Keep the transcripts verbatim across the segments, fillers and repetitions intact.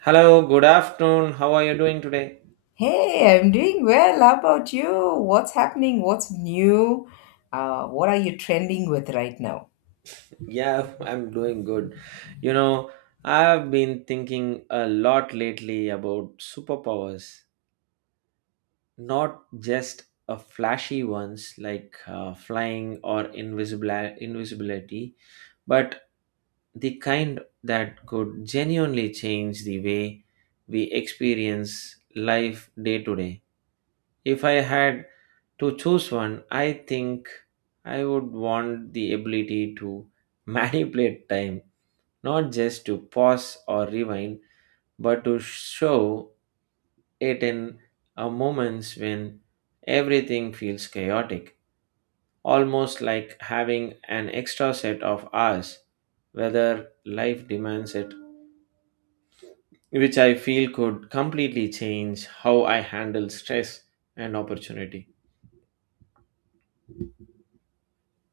Hello, good afternoon. How are you doing today? Hey, I'm doing well. How about you? What's happening? What's new? Uh, what are you trending with right now? Yeah, I'm doing good. You know, I've been thinking a lot lately about superpowers, not just a flashy ones like uh, flying or invisible invisibility, but the kind that could genuinely change the way we experience life day to day. If I had to choose one, I think I would want the ability to manipulate time, not just to pause or rewind, but to show it in uh, moments when everything feels chaotic, almost like having an extra set of hours, whether life demands it, which I feel could completely change how I handle stress and opportunity.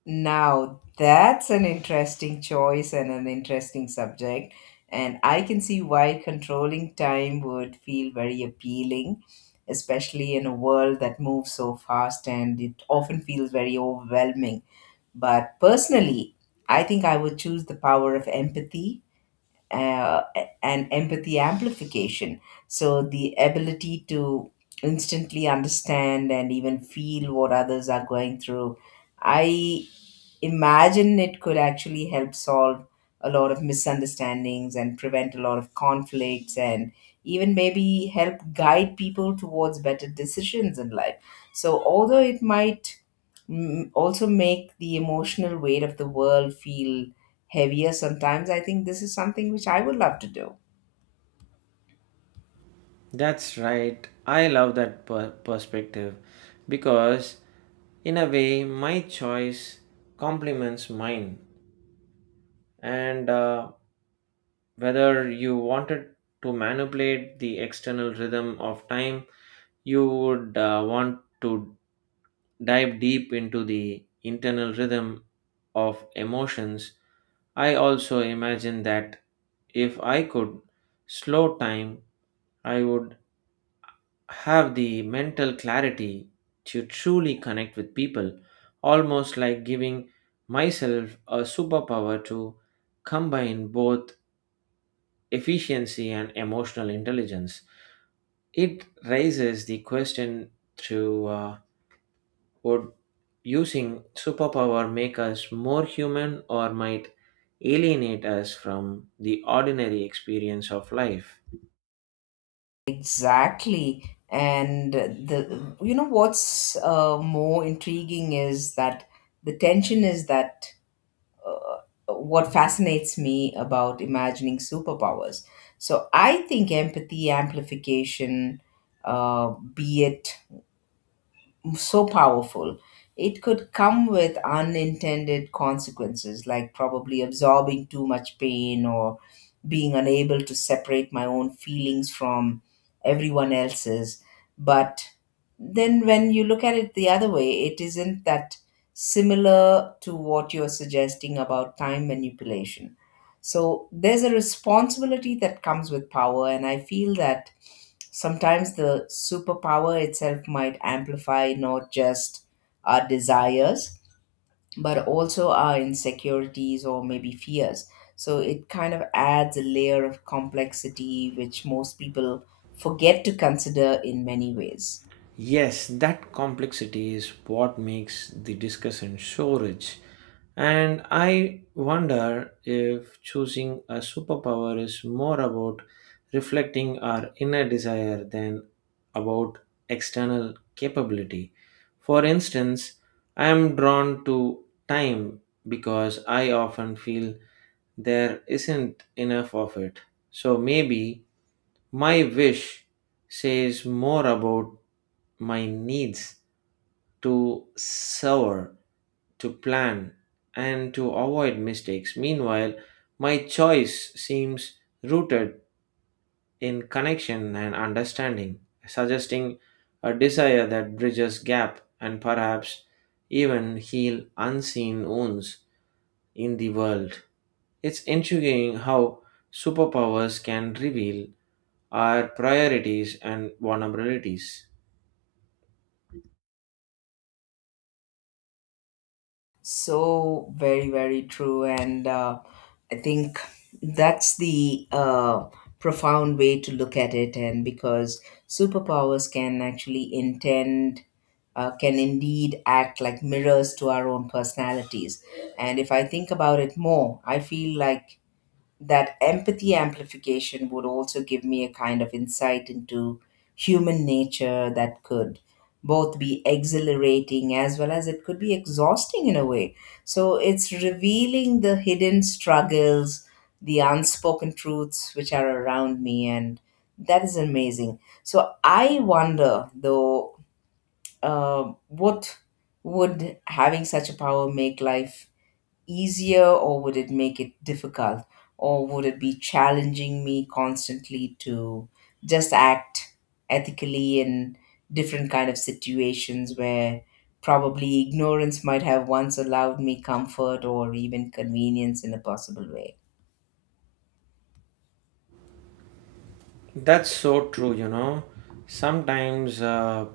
Now, that's an interesting choice and an interesting subject. And I can see why controlling time would feel very appealing, especially in a world that moves so fast and it often feels very overwhelming. But personally, I think I would choose the power of empathy uh, and empathy amplification. So, the ability to instantly understand and even feel what others are going through. I imagine it could actually help solve a lot of misunderstandings and prevent a lot of conflicts and even maybe help guide people towards better decisions in life. So, although it might mm, also make the emotional weight of the world feel heavier sometimes, I think this is something which I would love to do. That's right. I love that per- perspective because, in a way, my choice complements mine, and uh, whether you wanted to manipulate the external rhythm of time, you would uh, want to dive deep into the internal rhythm of emotions. I also imagine that if I could slow time, I would have the mental clarity to truly connect with people, almost like giving myself a superpower to combine both efficiency and emotional intelligence. It raises the question to uh, would using superpower make us more human or might alienate us from the ordinary experience of life? Exactly. And the you know what's uh, more intriguing is that the tension is that uh, what fascinates me about imagining superpowers. So I think empathy amplification, uh, be it so powerful, it could come with unintended consequences, like probably absorbing too much pain or being unable to separate my own feelings from everyone else's. But then when you look at it the other way, it isn't that similar to what you're suggesting about time manipulation. So there's a responsibility that comes with power, and I feel that sometimes the superpower itself might amplify not just our desires but also our insecurities or maybe fears. So it kind of adds a layer of complexity, which most people forget to consider in many ways. Yes, that complexity is what makes the discussion so rich. And I wonder if choosing a superpower is more about reflecting our inner desire than about external capability. For instance, I am drawn to time because I often feel there isn't enough of it. So maybe my wish says more about my needs to soar, to plan, and to avoid mistakes. Meanwhile, my choice seems rooted in connection and understanding, suggesting a desire that bridges gap and perhaps even heal unseen wounds in the world. It's intriguing how superpowers can reveal our priorities and vulnerabilities. So, very, very true. And uh, I think that's the uh, profound way to look at it. And because superpowers can actually intend uh, can indeed act like mirrors to our own personalities. And if I think about it more, I feel like that empathy amplification would also give me a kind of insight into human nature that could both be exhilarating as well as it could be exhausting in a way. So it's revealing the hidden struggles, the unspoken truths which are around me, and that is amazing. So I wonder though, uh, what would having such a power make life easier, or would it make it difficult, or would it be challenging me constantly to just act ethically in different kind of situations where probably ignorance might have once allowed me comfort or even convenience in a possible way? That's so true, you know. Sometimes uh,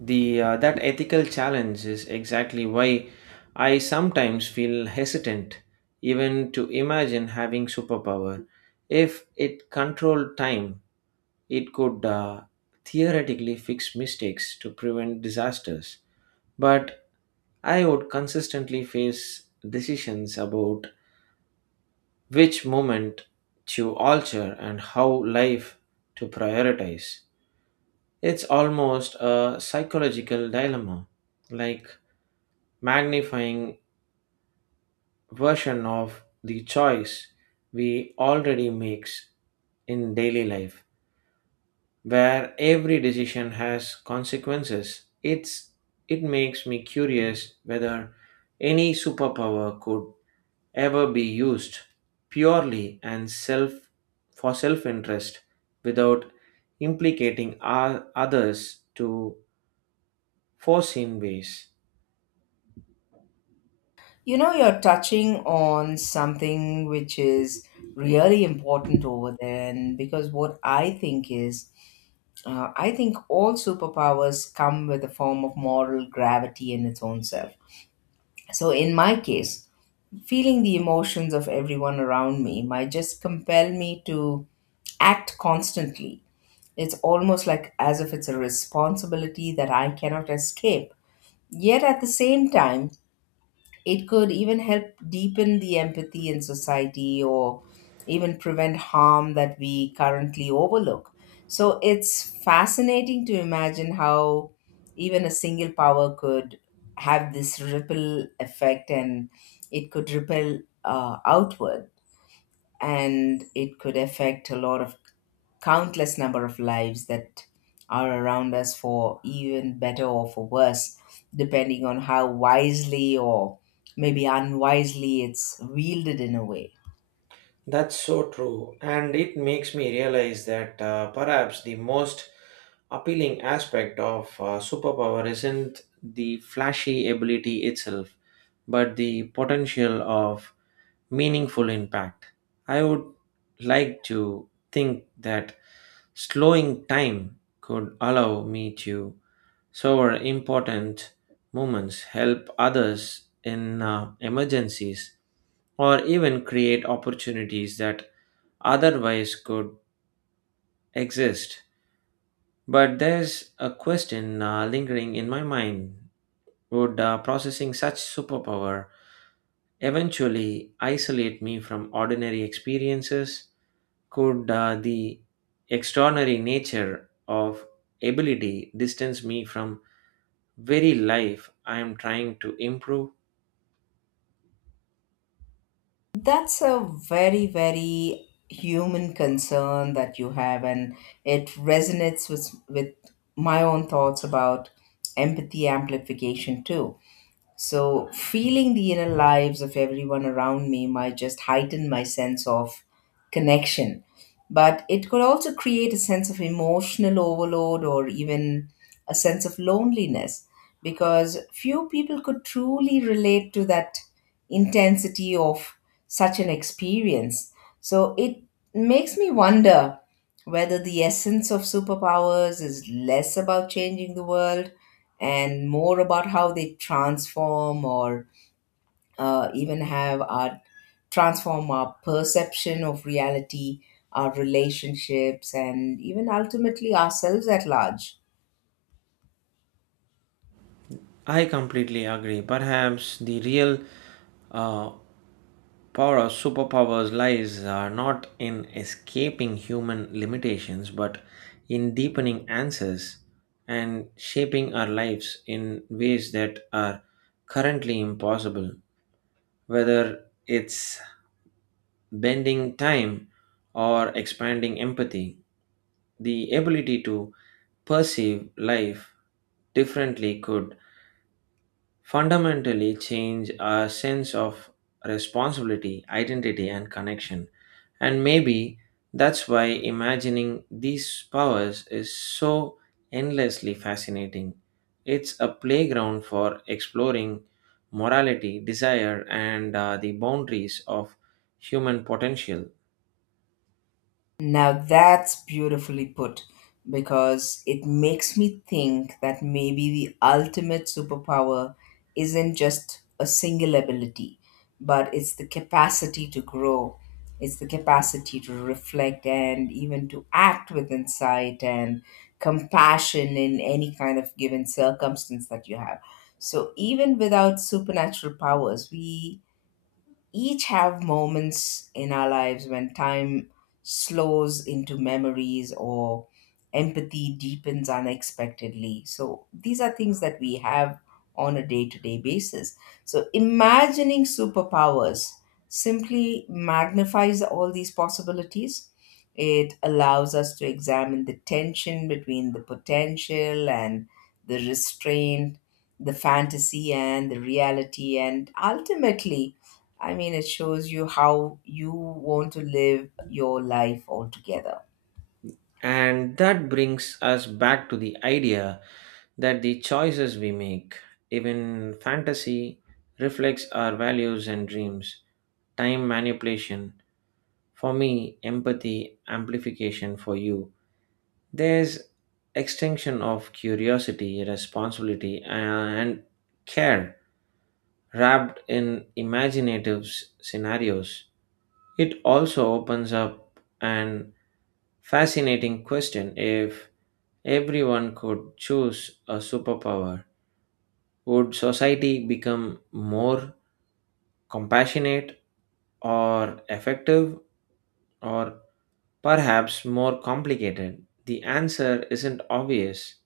the uh, that ethical challenge is exactly why I sometimes feel hesitant even to imagine having superpower. If it controlled time, it could uh, theoretically fix mistakes to prevent disasters. But I would consistently face decisions about which moment to alter and how life to prioritize. It's almost a psychological dilemma, like magnifying version of the choice we already makes in daily life, where every decision has consequences. It's it makes me curious whether any superpower could ever be used purely and self for self-interest without implicating our, others to foreseen ways. You know, you're touching on something which is really important over there. And because what I think is, Uh, I think all superpowers come with a form of moral gravity in its own self. So, in my case, feeling the emotions of everyone around me might just compel me to act constantly. It's almost like as if it's a responsibility that I cannot escape. Yet at the same time, it could even help deepen the empathy in society or even prevent harm that we currently overlook. So it's fascinating to imagine how even a single power could have this ripple effect, and it could ripple uh, outward, and it could affect a lot of countless number of lives that are around us for even better or for worse, depending on how wisely or maybe unwisely it's wielded in a way. That's so true, and it makes me realize that uh, perhaps the most appealing aspect of uh, superpower isn't the flashy ability itself, but the potential of meaningful impact. I would like to think that slowing time could allow me to savor important moments, help others in uh, emergencies, or even create opportunities that otherwise could exist. But there's a question uh, lingering in my mind, would uh, processing such superpower eventually isolate me from ordinary experiences? Could uh, the extraordinary nature of ability distance me from very life I am trying to improve? That's a very, very human concern that you have, and it resonates with, with my own thoughts about empathy amplification too. So, feeling the inner lives of everyone around me might just heighten my sense of connection, but it could also create a sense of emotional overload or even a sense of loneliness because few people could truly relate to that intensity of such an experience. So, it makes me wonder whether the essence of superpowers is less about changing the world and more about how they transform or uh, even have our transform our perception of reality, our relationships, and even ultimately ourselves at large. I completely agree. Perhaps the real uh, power of superpowers lies are not in escaping human limitations, but in deepening answers and shaping our lives in ways that are currently impossible. Whether it's bending time or expanding empathy, the ability to perceive life differently could fundamentally change our sense of responsibility, identity, and connection. And maybe that's why imagining these powers is so endlessly fascinating. It's a playground for exploring morality, desire, and uh, the boundaries of human potential. Now that's beautifully put because it makes me think that maybe the ultimate superpower isn't just a single ability, but it's the capacity to grow, it's the capacity to reflect and even to act with insight and compassion in any kind of given circumstance that you have. So even without supernatural powers, we each have moments in our lives when time slows into memories or empathy deepens unexpectedly. So these are things that we have on a day to day basis. So imagining superpowers simply magnifies all these possibilities. It allows us to examine the tension between the potential and the restraint, the fantasy and the reality, and ultimately, I mean, it shows you how you want to live your life altogether. And that brings us back to the idea that the choices we make, even fantasy, reflects our values and dreams. Time manipulation, for me, empathy amplification for you. There's extinction of curiosity, responsibility, and care wrapped in imaginative s- scenarios. It also opens up an fascinating question, if everyone could choose a superpower, would society become more compassionate or effective or perhaps more complicated? The answer isn't obvious,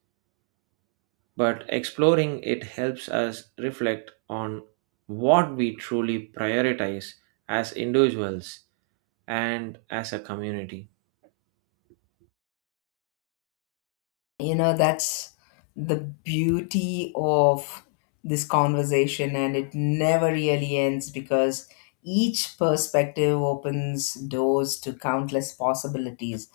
but exploring it helps us reflect on what we truly prioritize as individuals and as a community. You know, that's the beauty of this conversation, and it never really ends because each perspective opens doors to countless possibilities.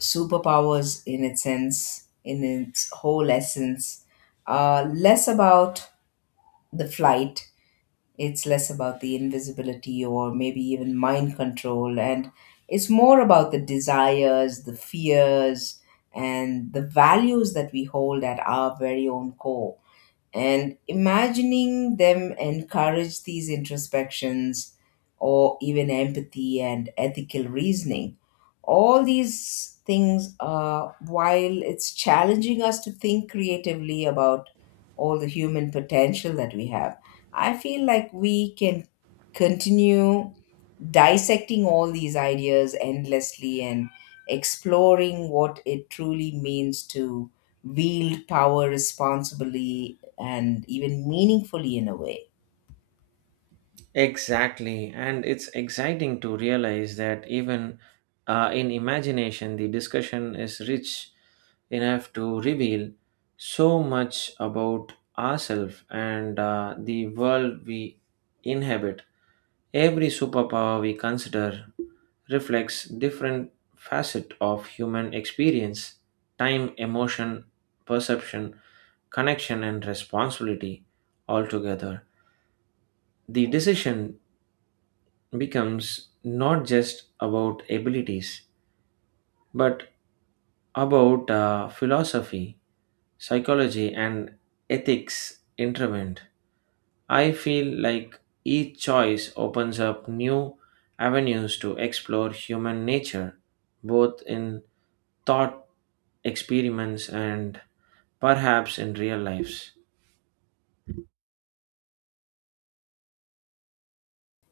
Superpowers, in its sense, in its whole essence, are less about the flight. It's less about the invisibility or maybe even mind control, and it's more about the desires, the fears, and the values that we hold at our very own core. And imagining them encourage these introspections or even empathy and ethical reasoning. All these things, uh, while it's challenging us to think creatively about all the human potential that we have, I feel like we can continue dissecting all these ideas endlessly and exploring what it truly means to wield power responsibly and even meaningfully in a way. Exactly, and it's exciting to realize that even uh, in imagination, the discussion is rich enough to reveal so much about ourselves and uh, the world we inhabit. Every superpower we consider reflects different facet of human experience, time, emotion, perception, connection, and responsibility altogether. The decision becomes not just about abilities, but about uh, philosophy, psychology, and ethics intervened. I feel like each choice opens up new avenues to explore human nature, both in thought experiments and perhaps in real lives.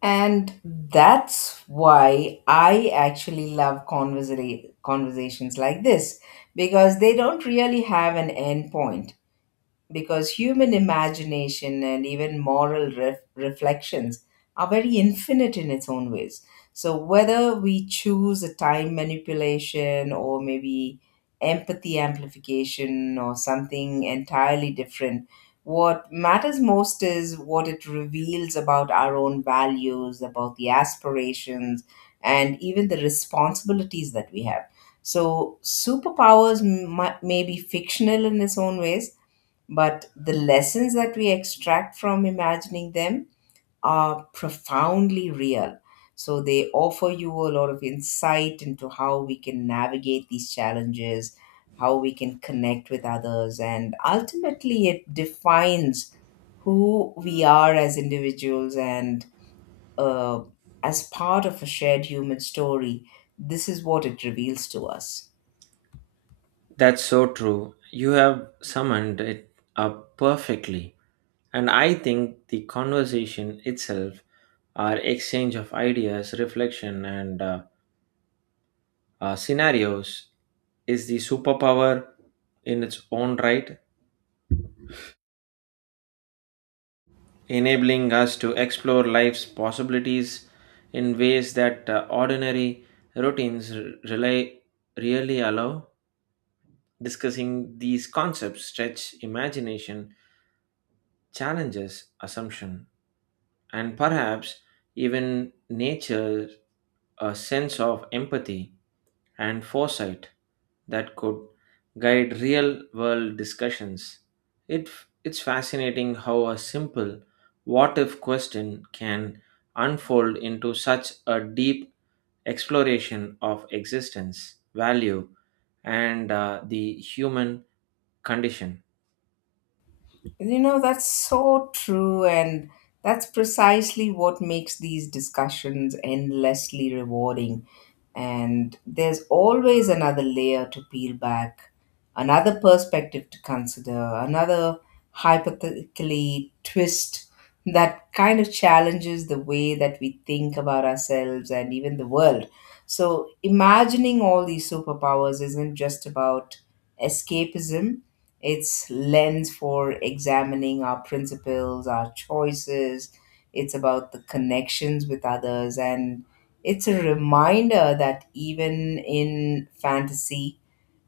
And that's why I actually love conversa- conversations like this because they don't really have an end point, because human imagination and even moral ref- reflections are very infinite in its own ways. So, whether we choose a time manipulation or maybe empathy amplification or something entirely different, what matters most is what it reveals about our own values, about the aspirations, and even the responsibilities that we have. So, superpowers m- might- may be fictional in its own ways, but the lessons that we extract from imagining them are profoundly real. So they offer you a lot of insight into how we can navigate these challenges, how we can connect with others, and ultimately it defines who we are as individuals and uh, as part of a shared human story. This is what it reveals to us. That's so true. You have summoned it up perfectly. And I think the conversation itself, our exchange of ideas, reflection, and uh, uh, scenarios, is the superpower in its own right, enabling us to explore life's possibilities in ways that uh, ordinary routines r- rely, really allow. Discussing these concepts stretch imagination, challenges assumption, and perhaps even nature a sense of empathy and foresight that could guide real world discussions. It, it's fascinating how a simple what if question can unfold into such a deep exploration of existence, value, and uh, the human condition. You know, that's so true. And that's precisely what makes these discussions endlessly rewarding. And there's always another layer to peel back, another perspective to consider, another hypothetically twist that kind of challenges the way that we think about ourselves and even the world. So, imagining all these superpowers isn't just about escapism, it's lens for examining our principles, our choices. It's about the connections with others, and it's a reminder that even in fantasy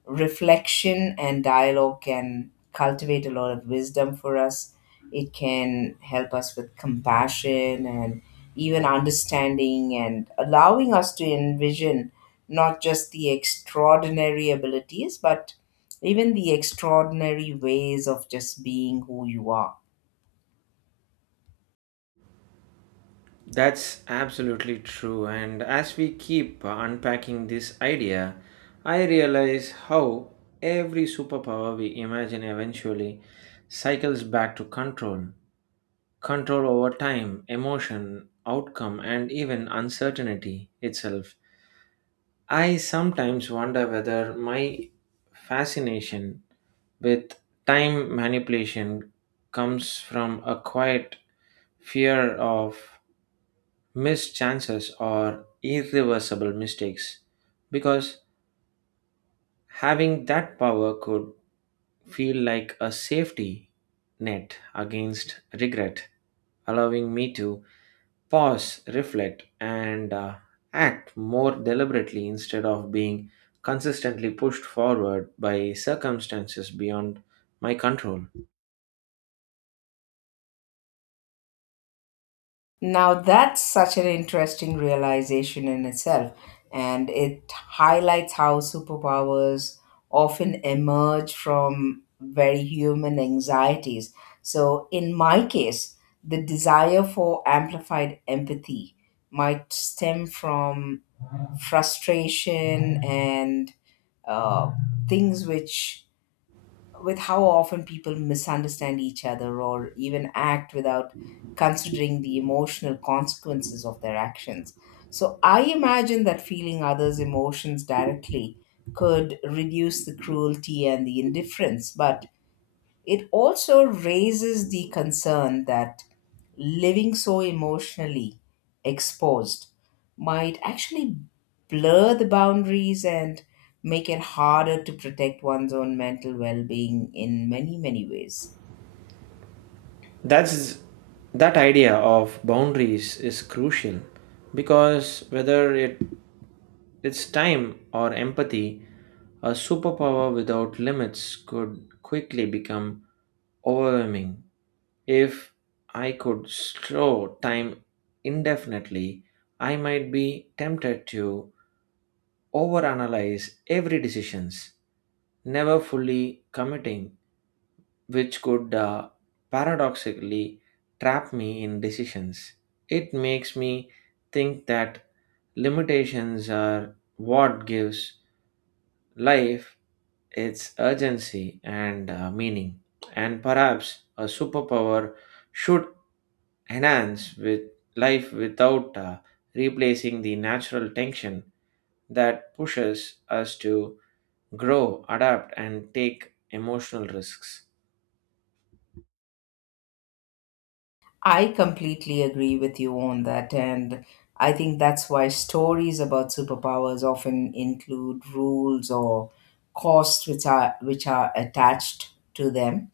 reflection and dialogue can cultivate a lot of wisdom for us. It can help us with compassion and even understanding and allowing us to envision not just the extraordinary abilities, but even the extraordinary ways of just being who you are. That's absolutely true. And as we keep uh, unpacking this idea, I realize how every superpower we imagine eventually cycles back to control control over time, emotion, outcome, and even uncertainty itself. I sometimes wonder whether my fascination with time manipulation comes from a quiet fear of missed chances are irreversible mistakes, because having that power could feel like a safety net against regret, allowing me to pause, reflect, and uh, act more deliberately instead of being consistently pushed forward by circumstances beyond my control. Now that's such an interesting realization in itself, and it highlights how superpowers often emerge from very human anxieties. So, in my case, the desire for amplified empathy might stem from frustration and uh, things which with how often people misunderstand each other or even act without considering the emotional consequences of their actions. So I imagine that feeling others' emotions directly could reduce the cruelty and the indifference, but it also raises the concern that living so emotionally exposed might actually blur the boundaries and make it harder to protect one's own mental well being in many, many ways. That's that idea of boundaries is crucial because whether it its time or empathy, a superpower without limits could quickly become overwhelming. If I could slow time indefinitely, I might be tempted to overanalyze every decisions, never fully committing, which could uh, paradoxically trap me in decisions. It makes me think that limitations are what gives life its urgency and uh, meaning, and perhaps a superpower should enhance with life without uh, replacing the natural tension that pushes us to grow, adapt, and take emotional risks. I completely agree with you on that, and I think that's why stories about superpowers often include rules or costs which are which are attached to them.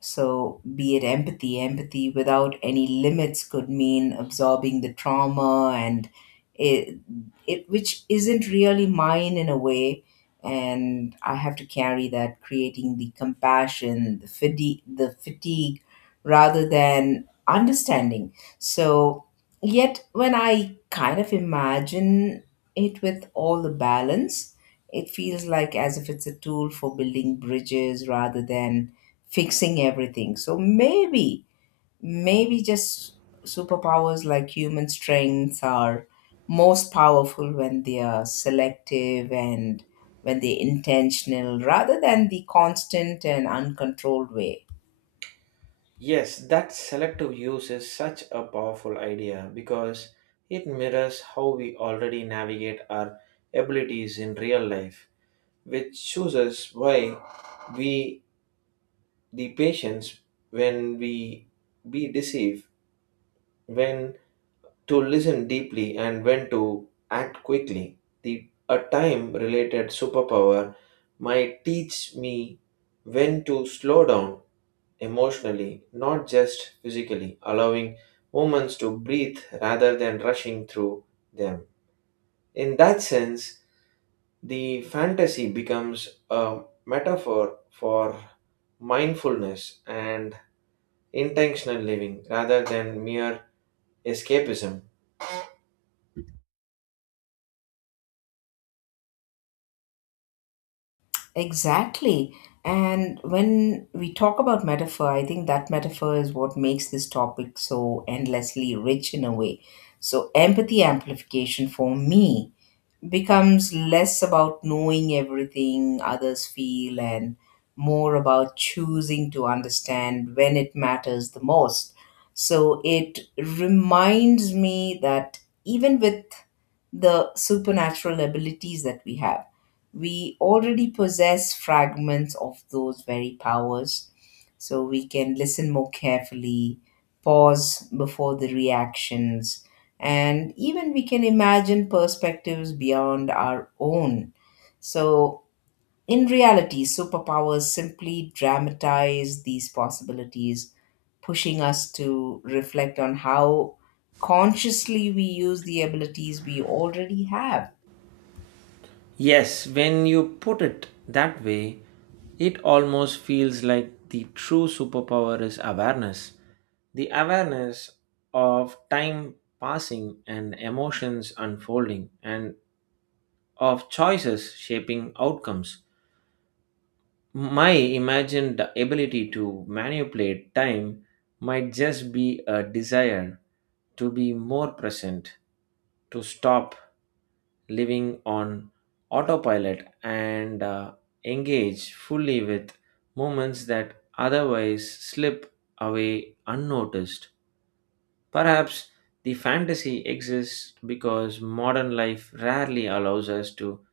So, be it empathy, empathy without any limits could mean absorbing the trauma and it, it which isn't really mine in a way. And I have to carry that, creating the compassion, the fatigue, the fatigue rather than understanding. So, yet, when I kind of imagine it with all the balance, it feels like as if it's a tool for building bridges rather than fixing everything. So maybe, maybe just superpowers like human strengths are most powerful when they are selective and when they're intentional rather than the constant and uncontrolled way. Yes, that selective use is such a powerful idea because it mirrors how we already navigate our abilities in real life, which chooses why we the patience when we be deceived, when to listen deeply, and when to act quickly. The a time related superpower might teach me when to slow down emotionally, not just physically, allowing moments to breathe rather than rushing through them. In that sense, the fantasy becomes a metaphor for mindfulness and intentional living rather than mere escapism. Exactly. And when we talk about metaphor, I think that metaphor is what makes this topic so endlessly rich in a way. So, empathy amplification for me becomes less about knowing everything others feel and more about choosing to understand when it matters the most. So it reminds me that even with the supernatural abilities that we have, we already possess fragments of those very powers. So we can listen more carefully, pause before the reactions, and even we can imagine perspectives beyond our own. So, in reality, superpowers simply dramatize these possibilities, pushing us to reflect on how consciously we use the abilities we already have. Yes, when you put it that way, it almost feels like the true superpower is awareness. The awareness of time passing and emotions unfolding and of choices shaping outcomes. My imagined ability to manipulate time might just be a desire to be more present, to stop living on autopilot and uh, engage fully with moments that otherwise slip away unnoticed. Perhaps the fantasy exists because modern life rarely allows us to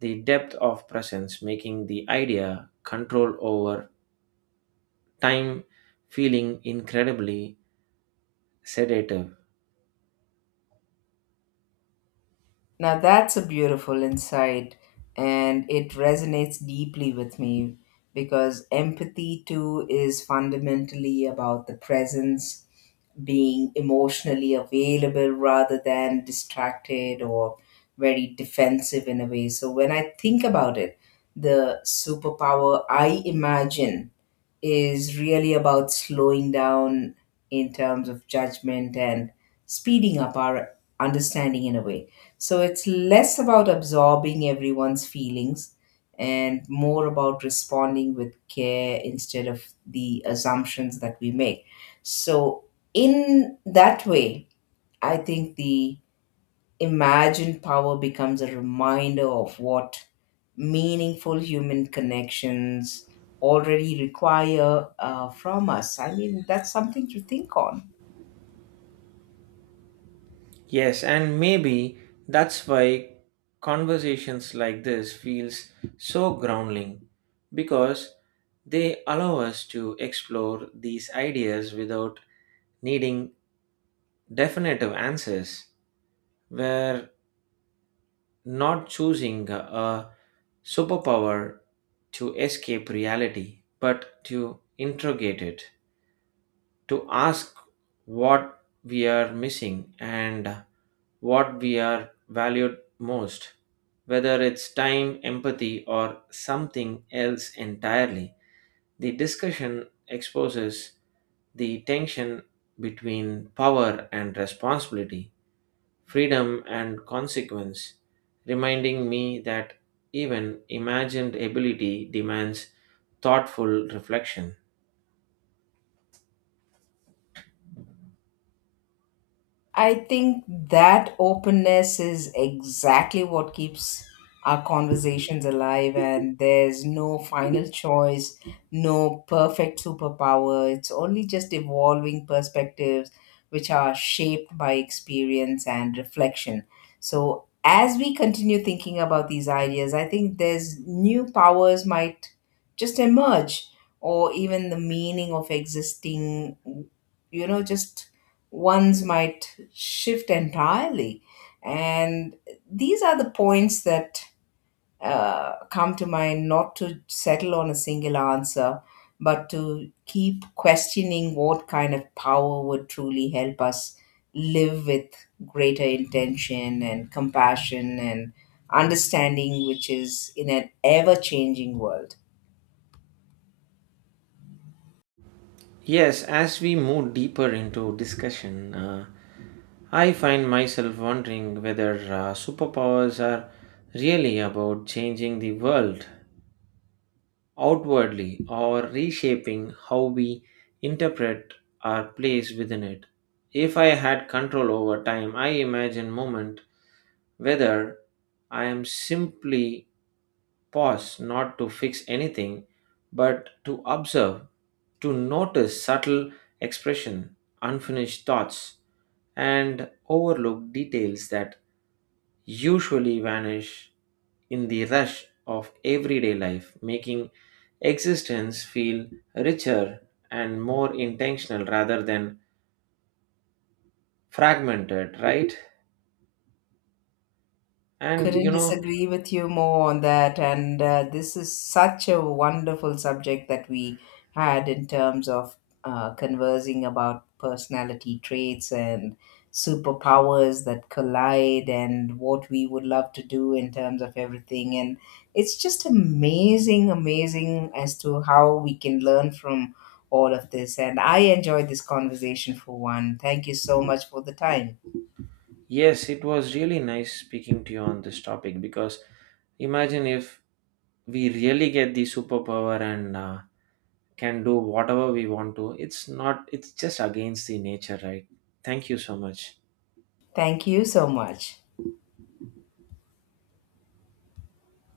the depth of presence, making the idea control over time feeling incredibly sedative. Now, that's a beautiful insight, and it resonates deeply with me because empathy, too, is fundamentally about the presence, being emotionally available rather than distracted or very defensive in a way. So when I think about it, the superpower I imagine is really about slowing down in terms of judgment and speeding up our understanding in a way. So it's less about absorbing everyone's feelings and more about responding with care instead of the assumptions that we make. So, in that way, I think the Imagine power becomes a reminder of what meaningful human connections already require uh, from us. I mean, that's something to think on. Yes, and maybe that's why conversations like this feels so grounding because they allow us to explore these ideas without needing definitive answers where not choosing a superpower to escape reality, but to interrogate it, to ask what we are missing and what we are valued most, whether it's time, empathy, or something else entirely. The discussion exposes the tension between power and responsibility freedom and consequence, reminding me that even imagined ability demands thoughtful reflection. I think that openness is exactly what keeps our conversations alive, and there's no final choice, no perfect superpower. It's only just evolving perspectives which are shaped by experience and reflection. So, as we continue thinking about these ideas, I think there's new powers might just emerge, or even the meaning of existing, you know, just ones might shift entirely. And these are the points that uh, come to mind not to settle on a single answer, but to keep questioning what kind of power would truly help us live with greater intention and compassion and understanding, which is in an ever changing world. Yes, as we move deeper into discussion, uh, I find myself wondering whether uh, superpowers are really about changing the world outwardly or reshaping how we interpret our place within it. If I had control over time, I imagine moment whether I am simply pause not to fix anything but to observe, to notice subtle expression, unfinished thoughts, and overlook details that usually vanish in the rush of everyday life, making existence feel richer and more intentional rather than fragmented, right? And Couldn't you know, disagree with you more on that. And uh, this is such a wonderful subject that we had in terms of uh, conversing about personality traits and superpowers that collide and what we would love to do in terms of everything. And it's just amazing, amazing as to how we can learn from all of this. And I enjoyed this conversation for one. Thank you so much for the time. yes, it was really nice speaking to you on this topic because imagine if we really get the superpower and uh, can do whatever we want to, it's not, it's just against the nature, right? Thank you so much. Thank you so much.